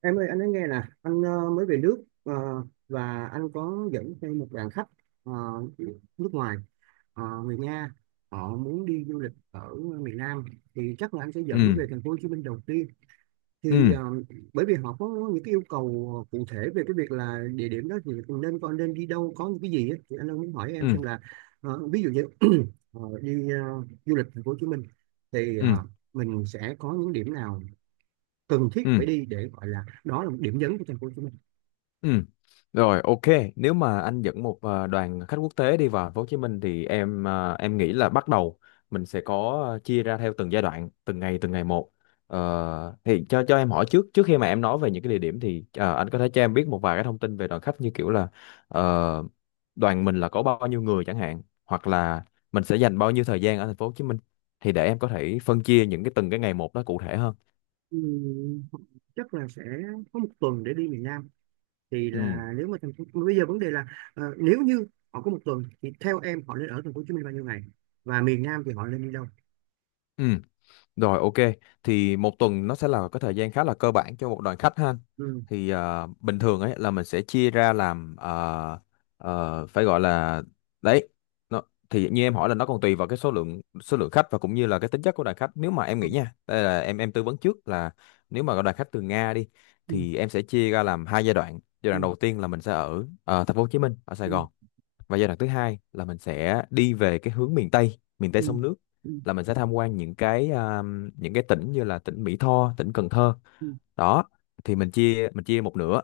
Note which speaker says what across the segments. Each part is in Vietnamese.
Speaker 1: Em ơi, anh nói nghe nè, anh mới về nước, và anh có dẫn theo một đoàn khách, ờ, nước ngoài, người Nga, họ muốn đi du lịch ở miền Nam thì chắc là anh sẽ dẫn
Speaker 2: Ừ.
Speaker 1: về Thành phố Hồ Chí Minh đầu tiên. Thì
Speaker 2: Ừ.
Speaker 1: bởi vì họ có những cái yêu cầu cụ thể về cái việc là địa điểm đó thì nên con nên đi đâu, có những cái gì á. Thì anh đang muốn hỏi em
Speaker 2: Ừ.
Speaker 1: xem là, ví dụ như đi du lịch Thành phố Hồ Chí Minh thì
Speaker 2: Ừ.
Speaker 1: mình sẽ có những điểm nào cần thiết
Speaker 2: Ừ.
Speaker 1: phải đi, để gọi là đó là một điểm nhấn của Thành phố Hồ Chí Minh.
Speaker 2: Ừ. Rồi, ok. Nếu mà anh dẫn một đoàn khách quốc tế đi vào Thành phố Hồ Chí Minh thì em, em nghĩ là bắt đầu mình sẽ có, chia ra theo từng giai đoạn, từng ngày một. Thì cho em hỏi, trước trước khi mà em nói về những cái địa điểm thì anh có thể cho em biết một vài cái thông tin về đoàn khách, như kiểu là ờ, đoàn mình là có bao nhiêu người chẳng hạn, hoặc là mình sẽ dành bao nhiêu thời gian ở Thành phố Hồ Chí Minh, thì để em có thể phân chia những cái từng cái ngày một đó cụ thể hơn.
Speaker 1: Ừm, chắc là sẽ có một tuần để đi miền Nam. Thì
Speaker 2: Ừ.
Speaker 1: là nếu mà thành phố bây giờ, vấn đề là nếu như họ có một tuần thì theo em họ nên ở Thành phố Hồ Chí Minh bao nhiêu ngày, và miền Nam thì họ nên đi đâu?
Speaker 2: Ừ. Rồi, ok, thì một tuần nó sẽ là cái thời gian khá là cơ bản cho một đoàn khách ha.
Speaker 1: Ừ.
Speaker 2: Thì bình thường ấy là mình sẽ chia ra làm, phải gọi là đấy. Nó, thì như em hỏi là nó còn tùy vào cái số lượng khách và cũng như là cái tính chất của đoàn khách. Nếu mà em
Speaker 1: Ừ.
Speaker 2: nghĩ nha, đây là em tư vấn trước là nếu mà có đoàn khách từ Nga đi
Speaker 1: Ừ.
Speaker 2: thì em sẽ chia ra làm hai giai đoạn. Giai
Speaker 1: Ừ.
Speaker 2: đoạn đầu tiên là mình sẽ ở, thành phố Hồ Chí Minh, ở Sài
Speaker 1: Ừ.
Speaker 2: Gòn, và giai đoạn thứ hai là mình sẽ đi về cái hướng miền Tây, miền Tây
Speaker 1: Ừ.
Speaker 2: sông nước,
Speaker 1: Ừ.
Speaker 2: là mình sẽ tham quan những cái, những cái tỉnh như là tỉnh Mỹ Tho, tỉnh Cần Thơ
Speaker 1: Ừ.
Speaker 2: đó. Thì mình chia một nửa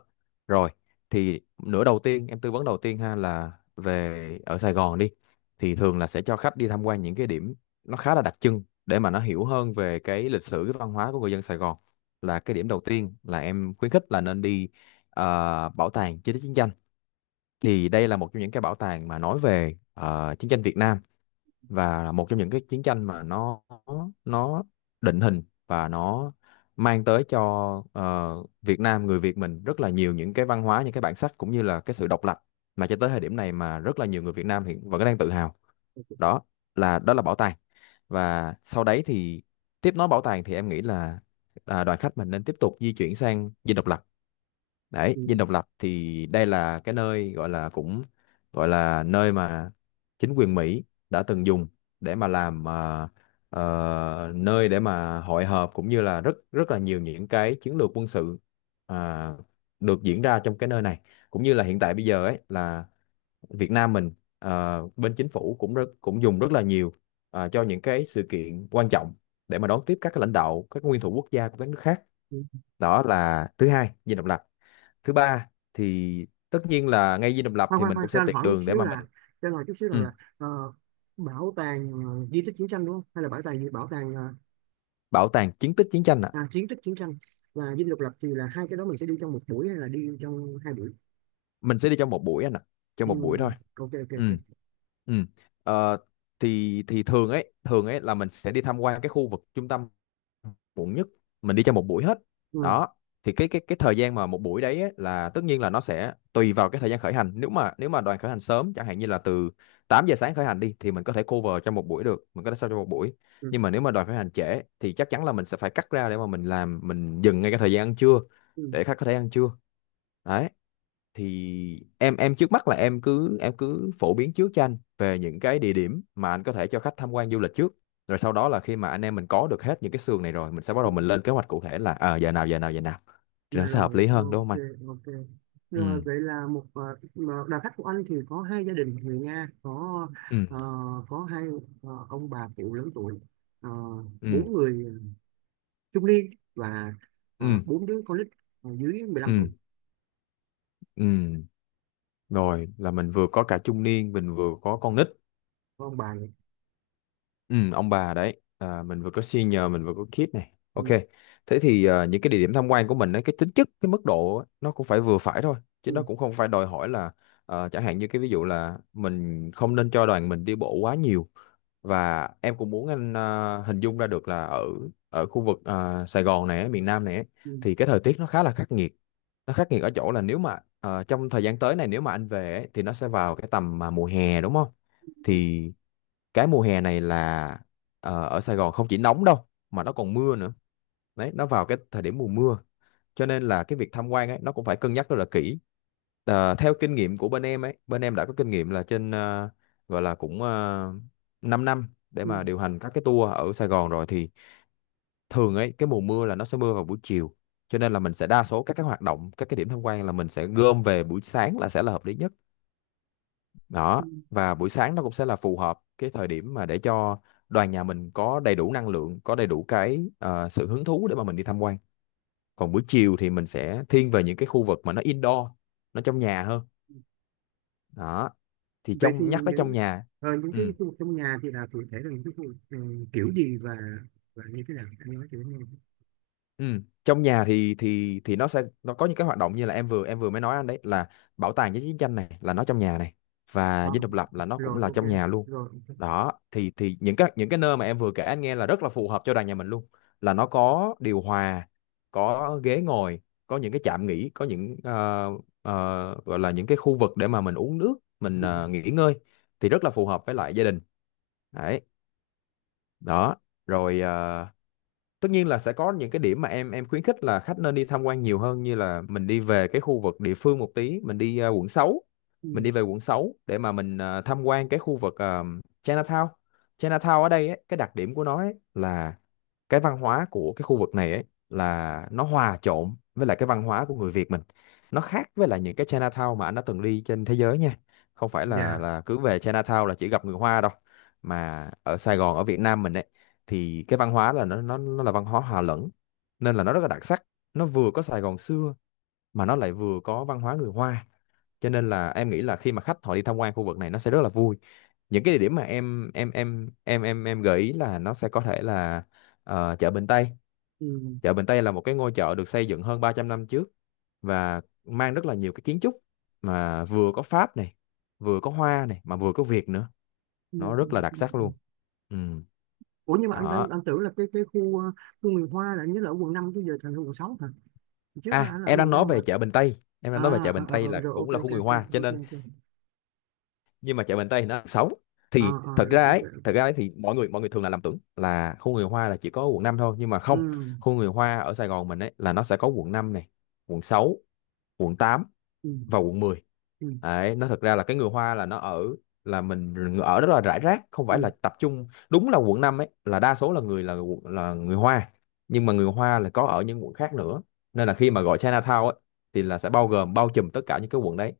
Speaker 2: rồi. Thì nửa đầu tiên em tư vấn đầu tiên ha là về ở Sài Gòn đi, thì thường là sẽ cho khách đi tham quan những cái điểm nó khá là đặc trưng để mà nó hiểu hơn về cái lịch sử, cái văn hóa của người dân Sài Gòn. Là cái điểm đầu tiên là em khuyến khích là nên đi, à, bảo tàng chiến tích chiến tranh. Thì đây là một trong những cái bảo tàng mà nói về chiến tranh Việt Nam, và là một trong những cái chiến tranh mà nó định hình và nó mang tới cho Việt Nam, người Việt mình, rất là nhiều những cái văn hóa, những cái bản sắc, cũng như là cái sự độc lập mà cho tới thời điểm này mà rất là nhiều người Việt Nam hiện vẫn đang tự hào. Đó là, đó là bảo tàng. Và sau đấy thì tiếp nối bảo tàng thì em nghĩ là, đoàn khách mình nên tiếp tục di chuyển sang Dinh Độc Lập. Đấy,
Speaker 1: Ừ.
Speaker 2: Dinh Độc Lập thì đây là cái nơi gọi là cũng gọi là nơi mà chính quyền Mỹ đã từng dùng để mà làm, nơi để mà hội họp, cũng như là rất rất là nhiều những cái chiến lược quân sự, à, được diễn ra trong cái nơi này. Cũng như là hiện tại bây giờ ấy là Việt Nam mình, bên chính phủ cũng rất cũng dùng rất là nhiều cho những cái sự kiện quan trọng để mà đón tiếp các lãnh đạo, các nguyên thủ quốc gia của các nước khác.
Speaker 1: Ừ.
Speaker 2: Đó là thứ hai, Dinh Độc Lập. Thứ ba thì tất nhiên là ngay Dinh Độc Lập
Speaker 1: Khoan
Speaker 2: thì
Speaker 1: khoan
Speaker 2: mình
Speaker 1: khoan,
Speaker 2: cũng sẽ tuyệt đường để mà mình...
Speaker 1: cho anh hỏi chút xíu rằng
Speaker 2: Ừ.
Speaker 1: là, ờ, bảo tàng di tích chiến tranh, đúng không, hay là bảo tàng gì, bảo tàng
Speaker 2: Bảo tàng chiến tích chiến tranh ạ.
Speaker 1: kiến thức chiến tranh, và Dinh Độc Lập, thì là hai cái đó mình sẽ đi trong một buổi hay là đi trong hai buổi?
Speaker 2: Mình sẽ đi trong một buổi anh ạ, trong
Speaker 1: Ừ,
Speaker 2: một buổi thôi.
Speaker 1: ok ok
Speaker 2: Ừ.
Speaker 1: ok.
Speaker 2: Ừ. Ờ, thì thường ấy là mình sẽ đi tham quan cái khu vực trung tâm, muộn nhất mình đi cho một buổi hết
Speaker 1: Ừ,
Speaker 2: đó. Thì cái thời gian mà một buổi đấy ấy, là tất nhiên là nó sẽ tùy vào cái thời gian khởi hành. Nếu mà đoàn khởi hành sớm chẳng hạn như là từ 8 giờ sáng khởi hành đi thì mình có thể cover cho một buổi được, mình có thể sao cho một buổi.
Speaker 1: ừ,
Speaker 2: Nhưng mà nếu mà đoàn khởi hành trễ thì chắc chắn là mình sẽ phải cắt ra để mà mình làm, mình dừng ngay cái thời gian ăn trưa
Speaker 1: ừ,
Speaker 2: để khách có thể ăn trưa. Đấy, thì em trước mắt là em cứ phổ biến trước cho anh về những cái địa điểm mà anh có thể cho khách tham quan du lịch trước, rồi sau đó là khi mà anh em mình có được hết những cái sườn này rồi mình sẽ bắt
Speaker 1: ừ.
Speaker 2: đầu mình lên kế hoạch cụ thể là ờ giờ nào, giờ nào, giờ nào, thì nó sẽ hợp
Speaker 1: Rồi,
Speaker 2: lý hơn đúng không anh.
Speaker 1: ok ok. Rồi
Speaker 2: Ừ.
Speaker 1: vậy là mà đoàn khách của anh thì có hai gia đình người Nga, có,
Speaker 2: Ừ.
Speaker 1: ờ, hai, ông bà cụ lớn tuổi, ờ,
Speaker 2: Ừ.
Speaker 1: bốn người trung niên, và
Speaker 2: Ừ.
Speaker 1: bốn đứa con nít, dưới 15 tuổi,
Speaker 2: Ừ. Ừ. Rồi là mình vừa có cả trung niên mình vừa có con nít.
Speaker 1: có ông bà vậy.
Speaker 2: Ừ, ông bà đấy à, mình vừa có senior mình vừa có kid này, ok.
Speaker 1: Ừ,
Speaker 2: Thế thì những cái địa điểm tham quan của mình ấy, cái tính chất, cái mức độ ấy, nó cũng phải vừa phải thôi, chứ
Speaker 1: ừ,
Speaker 2: nó cũng không phải đòi hỏi là chẳng hạn như cái ví dụ là mình không nên cho đoàn mình đi bộ quá nhiều. Và em cũng muốn anh, hình dung ra được là ở ở khu vực, Sài Gòn này ấy, miền Nam này ấy,
Speaker 1: ừ,
Speaker 2: thì cái thời tiết nó khá là khắc nghiệt. Nó khắc nghiệt ở chỗ là nếu mà trong thời gian tới này, nếu mà anh về ấy, thì nó sẽ vào cái tầm mà mùa hè đúng không.
Speaker 1: ừ,
Speaker 2: Thì cái mùa hè này là ở Sài Gòn không chỉ nóng đâu mà nó còn mưa nữa. Đấy, nó vào cái thời điểm mùa mưa, cho nên là cái việc tham quan ấy nó cũng phải cân nhắc rất là kỹ. Ờ, theo kinh nghiệm của bên em ấy, bên em đã có kinh nghiệm là trên, gọi là cũng 5 năm để
Speaker 1: ừ.
Speaker 2: mà điều hành các cái tour ở Sài Gòn rồi. Thì thường ấy cái mùa mưa là nó sẽ mưa vào buổi chiều, cho nên là mình sẽ đa số các cái hoạt động, các cái điểm tham quan là mình sẽ gom về buổi sáng, là sẽ là hợp lý nhất
Speaker 1: Ừ.
Speaker 2: đó. Và buổi sáng nó cũng sẽ là phù hợp cái thời điểm mà để cho đoàn nhà mình có đầy đủ năng lượng, có đầy đủ cái sự hứng thú để mà mình đi tham quan. Còn buổi chiều thì mình sẽ thiên về những cái khu vực mà nó indoor, nó trong nhà hơn đó. Thì
Speaker 1: Vậy thì
Speaker 2: trong, nhắc tới trong
Speaker 1: những,
Speaker 2: nhà.
Speaker 1: cái
Speaker 2: Ừ.
Speaker 1: khu vực trong nhà thì là cụ thể là những cái khu vực, kiểu gì, và như thế nào, anh nói kiểu như...
Speaker 2: Ừ. Trong nhà thì nó sẽ nó có những cái hoạt động như là em vừa mới nói anh đấy, là bảo tàng với chiến tranh này là nó trong nhà này, và
Speaker 1: Ờ,
Speaker 2: Dinh Độc Lập là nó cũng
Speaker 1: rồi
Speaker 2: là
Speaker 1: ok,
Speaker 2: trong nhà luôn.
Speaker 1: rồi ok.
Speaker 2: Đó thì những cái nơi mà em vừa kể anh nghe là rất là phù hợp cho đoàn nhà mình luôn, là nó có điều hòa, có ghế ngồi, có những cái trạm nghỉ, có những gọi là những cái khu vực để mà mình uống nước, mình
Speaker 1: Ừ.
Speaker 2: nghỉ ngơi. Thì rất là phù hợp với lại gia đình đấy đó. Rồi tất nhiên là sẽ có những cái điểm mà em khuyến khích là khách nên đi tham quan nhiều hơn, như là mình đi về cái khu vực địa phương một tí, mình đi Quận 6. Mình
Speaker 1: Ừ.
Speaker 2: đi về Quận 6 để mà mình tham quan cái khu vực, Chinatown. Chinatown ở đây ấy, cái đặc điểm của nó ấy là cái văn hóa của cái khu vực này ấy là nó hòa trộn với lại cái văn hóa của người Việt mình. Nó khác với lại những cái Chinatown mà anh đã từng đi trên thế giới nha, không phải là
Speaker 1: Dạ.
Speaker 2: là cứ về Chinatown là chỉ gặp người Hoa đâu, mà ở Sài Gòn, ở Việt Nam mình ấy, thì cái văn hóa là nó là văn hóa hòa lẫn, nên là nó rất là đặc sắc. Nó vừa có Sài Gòn xưa, mà nó lại vừa có văn hóa người Hoa, cho nên là em nghĩ là khi mà khách họ đi tham quan khu vực này nó sẽ rất là vui. Những cái địa điểm mà em gợi ý là nó sẽ có thể là chợ Bình Tây.
Speaker 1: Ừ.
Speaker 2: Chợ Bình Tây là một cái ngôi chợ được xây dựng hơn 300 năm trước, và mang rất là nhiều cái kiến trúc mà vừa có Pháp này, vừa có Hoa này, mà vừa có Việt nữa.
Speaker 1: Ừ.
Speaker 2: Nó
Speaker 1: Ừ,
Speaker 2: rất là đặc
Speaker 1: ừ,
Speaker 2: sắc
Speaker 1: ừ.
Speaker 2: luôn. Ừ.
Speaker 1: Ủa, nhưng mà
Speaker 2: Đó.
Speaker 1: anh tưởng là cái khu người Hoa, là anh nhớ là ở Quận 5, chứ giờ thành Quận 6 hả? Trước đó
Speaker 2: À,
Speaker 1: anh là ở
Speaker 2: em đang
Speaker 1: quận
Speaker 2: nói
Speaker 1: 5 mà.
Speaker 2: về chợ Bình Tây. Em đang nói về
Speaker 1: À.
Speaker 2: chợ
Speaker 1: Ờ,
Speaker 2: Bình
Speaker 1: ờ,
Speaker 2: Tây
Speaker 1: ờ,
Speaker 2: là
Speaker 1: rồi ok
Speaker 2: cũng là khu
Speaker 1: ok
Speaker 2: người
Speaker 1: ok
Speaker 2: Hoa, cho
Speaker 1: ok
Speaker 2: nên
Speaker 1: ok.
Speaker 2: nhưng mà chợ Bình Tây thì nó là xấu.
Speaker 1: À, à,
Speaker 2: Thì
Speaker 1: rồi ok ok.
Speaker 2: thật ra ấy thì mọi người thường là lầm tưởng là khu người Hoa là chỉ có quận 5 thôi, nhưng mà
Speaker 1: Ừ.
Speaker 2: không. Khu người Hoa ở Sài Gòn mình ấy là nó sẽ có quận 5 này, quận 6, quận 8
Speaker 1: Ừ.
Speaker 2: vào quận mười.
Speaker 1: Ừ.
Speaker 2: Đấy, nó thật ra là cái người Hoa là nó ở là mình ở rất là rải rác, không phải
Speaker 1: Ừ.
Speaker 2: là tập trung, đúng là quận 5 ấy là đa số là là người Hoa, nhưng mà người Hoa là có ở những quận khác nữa, nên là khi mà gọi Chinatown ấy thì là sẽ bao gồm bao trùm tất cả những cái quận đấy.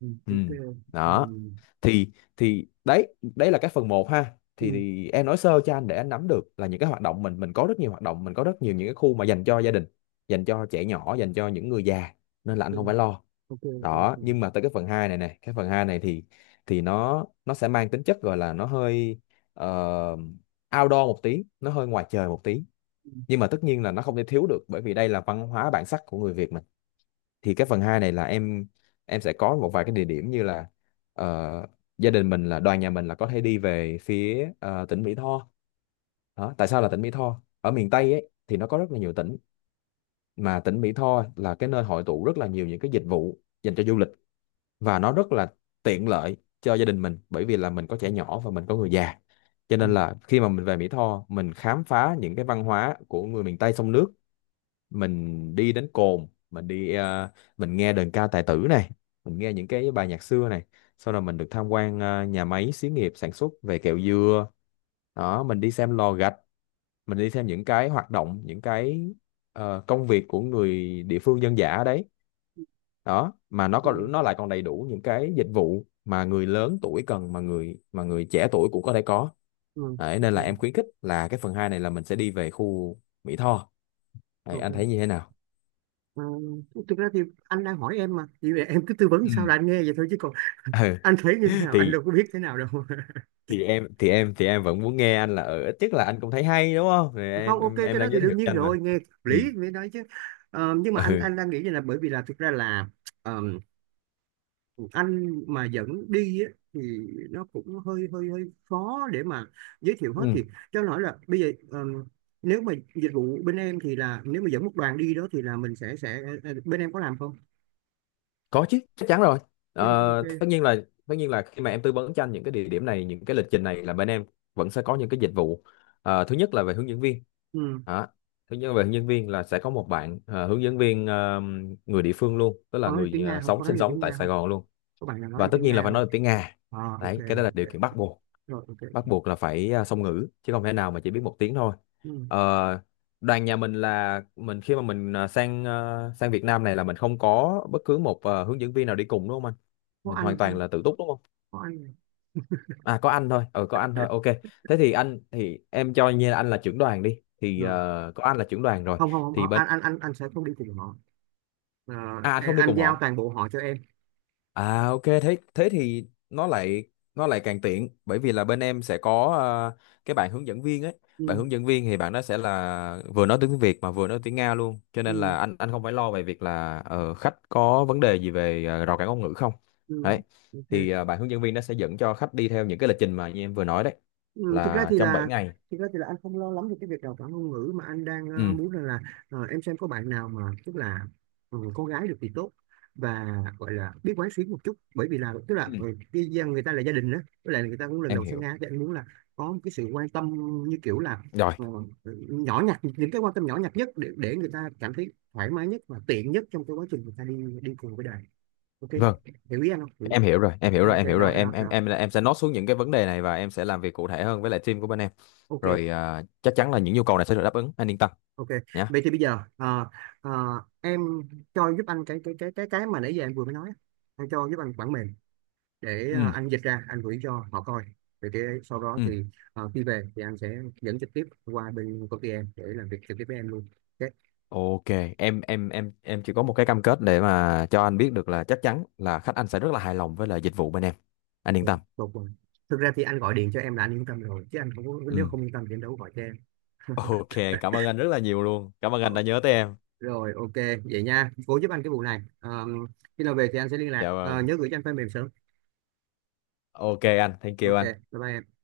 Speaker 1: Ừ.
Speaker 2: Ừ.
Speaker 1: Ok. Ừ.
Speaker 2: Đó. thì thì đấy, đấy là cái phần một ha, thì,
Speaker 1: Ừ.
Speaker 2: thì em nói sơ cho anh để anh nắm được là những cái hoạt động, mình có rất nhiều hoạt động, mình có rất nhiều những cái khu mà dành cho gia đình, dành cho trẻ nhỏ, dành cho những người già, nên là anh không phải lo.
Speaker 1: Ok ok ok ok.
Speaker 2: Đó, nhưng mà tới cái phần 2 này, này cái phần 2 này thì nó sẽ mang tính chất gọi là nó hơi ờ, outdoor một tí, nó hơi ngoài trời một tí,
Speaker 1: Ừ.
Speaker 2: nhưng mà tất nhiên là nó không thể thiếu được bởi vì đây là văn hóa bản sắc của người Việt mình. Thì cái phần 2 này là em sẽ có một vài cái địa điểm như là ờ, gia đình mình là đoàn nhà mình là có thể đi về phía tỉnh Mỹ Tho. Đó, tại sao là tỉnh Mỹ Tho, ở miền Tây ấy thì nó có rất là nhiều tỉnh mà tỉnh Mỹ Tho là cái nơi hội tụ rất là nhiều những cái dịch vụ dành cho du lịch, và nó rất là tiện lợi cho gia đình mình bởi vì là mình có trẻ nhỏ và mình có người già. Cho
Speaker 1: Ừ.
Speaker 2: nên là khi mà mình về Mỹ Tho, mình khám phá những cái văn hóa của người miền Tây sông nước, mình đi đến cồn, mình nghe đờn ca tài tử này, mình nghe những cái bài nhạc xưa này, sau đó mình được tham quan nhà máy xí nghiệp sản xuất về kẹo dừa. Đó, mình đi xem lò gạch, mình đi xem những cái hoạt động, những cái công việc của người địa phương dân dã ở đấy. Đó, mà nó
Speaker 1: Ừ,
Speaker 2: còn, nó lại còn đầy đủ những cái dịch vụ mà người lớn tuổi cần mà người trẻ tuổi cũng có thể có.
Speaker 1: ừ,
Speaker 2: Đấy,
Speaker 1: ok,
Speaker 2: nên là em khuyến khích là cái phần 2 này là mình sẽ đi về khu Mỹ Tho. Đấy, anh
Speaker 1: ok.
Speaker 2: thấy như thế nào.
Speaker 1: Ờ, thực ra thì anh đang hỏi em mà, chỉ em cứ tư vấn
Speaker 2: Ừ.
Speaker 1: sao là anh nghe vậy thôi, chứ còn anh thấy như thế
Speaker 2: Ừ,
Speaker 1: nào, anh
Speaker 2: thì
Speaker 1: đâu có biết thế nào đâu.
Speaker 2: em vẫn muốn nghe anh là ở ít nhất là anh cũng thấy hay đúng không, thì
Speaker 1: Không, ok,
Speaker 2: em
Speaker 1: cái đó
Speaker 2: đang
Speaker 1: thì
Speaker 2: giới thiệu
Speaker 1: đương nhiên
Speaker 2: cho anh mà.
Speaker 1: rồi, nghe hợp
Speaker 2: Ừ.
Speaker 1: lý mới nói chứ. Ờ, nhưng mà
Speaker 2: Ừ.
Speaker 1: anh đang nghĩ như là, bởi vì là thực ra là, ờm, anh mà dẫn đi á, thì nó cũng hơi hơi hơi khó để mà giới thiệu hết,
Speaker 2: Ừ.
Speaker 1: thì cho anh hỏi là bây giờ, nếu mà dịch vụ bên em thì là, nếu mà dẫn một đoàn đi đó thì là mình sẽ, bên em có làm không?
Speaker 2: Có chứ, chắc chắn rồi.
Speaker 1: Ok, ok.
Speaker 2: Ờ,
Speaker 1: Ok.
Speaker 2: tất nhiên là khi mà em tư vấn cho anh những cái địa điểm này, những cái lịch trình này, là bên em vẫn sẽ có những cái dịch vụ. Ờ, thứ nhất là về hướng dẫn viên.
Speaker 1: Ừ.
Speaker 2: Đó. Thứ nhất là về hướng dẫn viên là sẽ có một bạn hướng dẫn viên, người địa phương luôn, tức là
Speaker 1: Có nói được tiếng
Speaker 2: người
Speaker 1: Nga không? Có
Speaker 2: sống
Speaker 1: nói
Speaker 2: sinh
Speaker 1: được
Speaker 2: sống
Speaker 1: tiếng
Speaker 2: tại
Speaker 1: Nga không?
Speaker 2: Sài Gòn luôn.
Speaker 1: Có bạn nào nói
Speaker 2: Và
Speaker 1: được
Speaker 2: tất
Speaker 1: tiếng
Speaker 2: nhiên là
Speaker 1: Nga
Speaker 2: phải
Speaker 1: không?
Speaker 2: nói được tiếng Nga.
Speaker 1: À, ok
Speaker 2: Đấy, cái đó là điều
Speaker 1: ok
Speaker 2: kiện bắt
Speaker 1: ok.
Speaker 2: buộc.
Speaker 1: Rồi ok.
Speaker 2: Bắt buộc là phải song ngữ chứ không thể nào mà chỉ biết một tiếng thôi.
Speaker 1: Ừ.
Speaker 2: Ờ, đoàn nhà mình là mình khi mà mình sang Việt Nam này là mình không có bất cứ một hướng dẫn viên nào đi cùng đúng không anh.
Speaker 1: Có
Speaker 2: Mình
Speaker 1: anh
Speaker 2: hoàn toàn
Speaker 1: thôi.
Speaker 2: là tự túc đúng không.
Speaker 1: Có anh
Speaker 2: À có anh thôi, ờ có anh thôi, ok. Thế thì anh, thì em cho như là anh là trưởng đoàn đi thì
Speaker 1: rồi.
Speaker 2: ờ, có anh là trưởng đoàn rồi.
Speaker 1: Không, không, không,
Speaker 2: Thì
Speaker 1: không,
Speaker 2: bên
Speaker 1: anh sẽ không đi cùng họ. Ờ,
Speaker 2: À anh không đi
Speaker 1: anh
Speaker 2: cùng
Speaker 1: giao
Speaker 2: họ.
Speaker 1: toàn bộ họ cho em.
Speaker 2: À ok, thế thế thì nó lại, nó lại càng tiện bởi vì là bên em sẽ có cái bạn hướng dẫn viên ấy. Bạn
Speaker 1: Ừ,
Speaker 2: hướng dẫn viên thì bạn đó sẽ là vừa nói tiếng Việt mà vừa nói tiếng Nga luôn. Cho nên
Speaker 1: ừ,
Speaker 2: là anh không phải lo về việc là khách có vấn đề gì về rào cản ngôn ngữ không.
Speaker 1: ừ.
Speaker 2: Đấy.
Speaker 1: Ok.
Speaker 2: Thì ờ, bạn hướng dẫn viên nó sẽ dẫn cho khách đi theo những cái lịch trình mà như em vừa nói đấy,
Speaker 1: Ừ, thực ra
Speaker 2: là
Speaker 1: thì
Speaker 2: trong bảy
Speaker 1: là,
Speaker 2: ngày.
Speaker 1: anh không lo lắm về cái việc đào tạo ngôn ngữ, mà anh đang
Speaker 2: Ừ.
Speaker 1: muốn rằng là, em xem có bạn nào mà tức là, con gái được thì tốt, và gọi là biết quán xuyến một chút, bởi vì là tức là,
Speaker 2: Ừ.
Speaker 1: người ta là gia đình đó, với lại người ta cũng lần
Speaker 2: Em
Speaker 1: đầu sang
Speaker 2: hiểu.
Speaker 1: Nga, thì anh muốn là có một cái sự quan tâm, như kiểu là,
Speaker 2: Rồi.
Speaker 1: ờ, nhỏ nhặt, những cái quan tâm nhỏ nhặt nhất, để người ta cảm thấy thoải mái nhất và tiện nhất trong cái quá trình người ta đi đi cùng với đời. Ok,
Speaker 2: Vâng,
Speaker 1: hiểu ý anh không, hiểu?
Speaker 2: em hiểu rồi, em hiểu rồi
Speaker 1: Ok,
Speaker 2: em hiểu rồi
Speaker 1: đó đó đó.
Speaker 2: em sẽ note xuống những cái vấn đề này và em sẽ làm việc cụ thể hơn với lại team của bên em.
Speaker 1: Ok.
Speaker 2: Rồi, à, chắc chắn là những nhu cầu này sẽ được đáp ứng, anh yên tâm
Speaker 1: Ok,
Speaker 2: nhá.
Speaker 1: vậy thì bây giờ, ờ, em cho giúp anh cái mà nãy giờ em vừa mới nói á. Em cho giúp anh bản mềm, để
Speaker 2: Ừ.
Speaker 1: anh dịch ra, anh gửi cho họ coi. Vậy thì sau đó
Speaker 2: Ừ.
Speaker 1: thì, khi về thì anh sẽ dẫn trực tiếp qua bên công ty em, để làm việc trực tiếp với em luôn. Ok,
Speaker 2: Ok. Em chỉ có một cái cam kết để mà cho anh biết được là chắc chắn là khách anh sẽ rất là hài lòng với lại dịch vụ bên em, anh
Speaker 1: ok,
Speaker 2: yên tâm.
Speaker 1: tốt rồi. Thực ra thì anh gọi điện cho em là anh yên tâm rồi, chứ anh không có- nếu
Speaker 2: Ừ.
Speaker 1: không yên tâm thì anh đâu có gọi cho em.
Speaker 2: Ok, cảm ơn anh rất là nhiều luôn, cảm ơn
Speaker 1: Ờ,
Speaker 2: anh đã nhớ tới em.
Speaker 1: rồi, ok, vậy nha. Cố giúp anh cái vụ này. Ờ, khi nào về thì anh sẽ liên lạc.
Speaker 2: Dạ
Speaker 1: Ờ,
Speaker 2: vâng,
Speaker 1: nhớ gửi cho anh file mềm sớm.
Speaker 2: ok anh, thank you
Speaker 1: Ok,
Speaker 2: anh.
Speaker 1: bye bye em.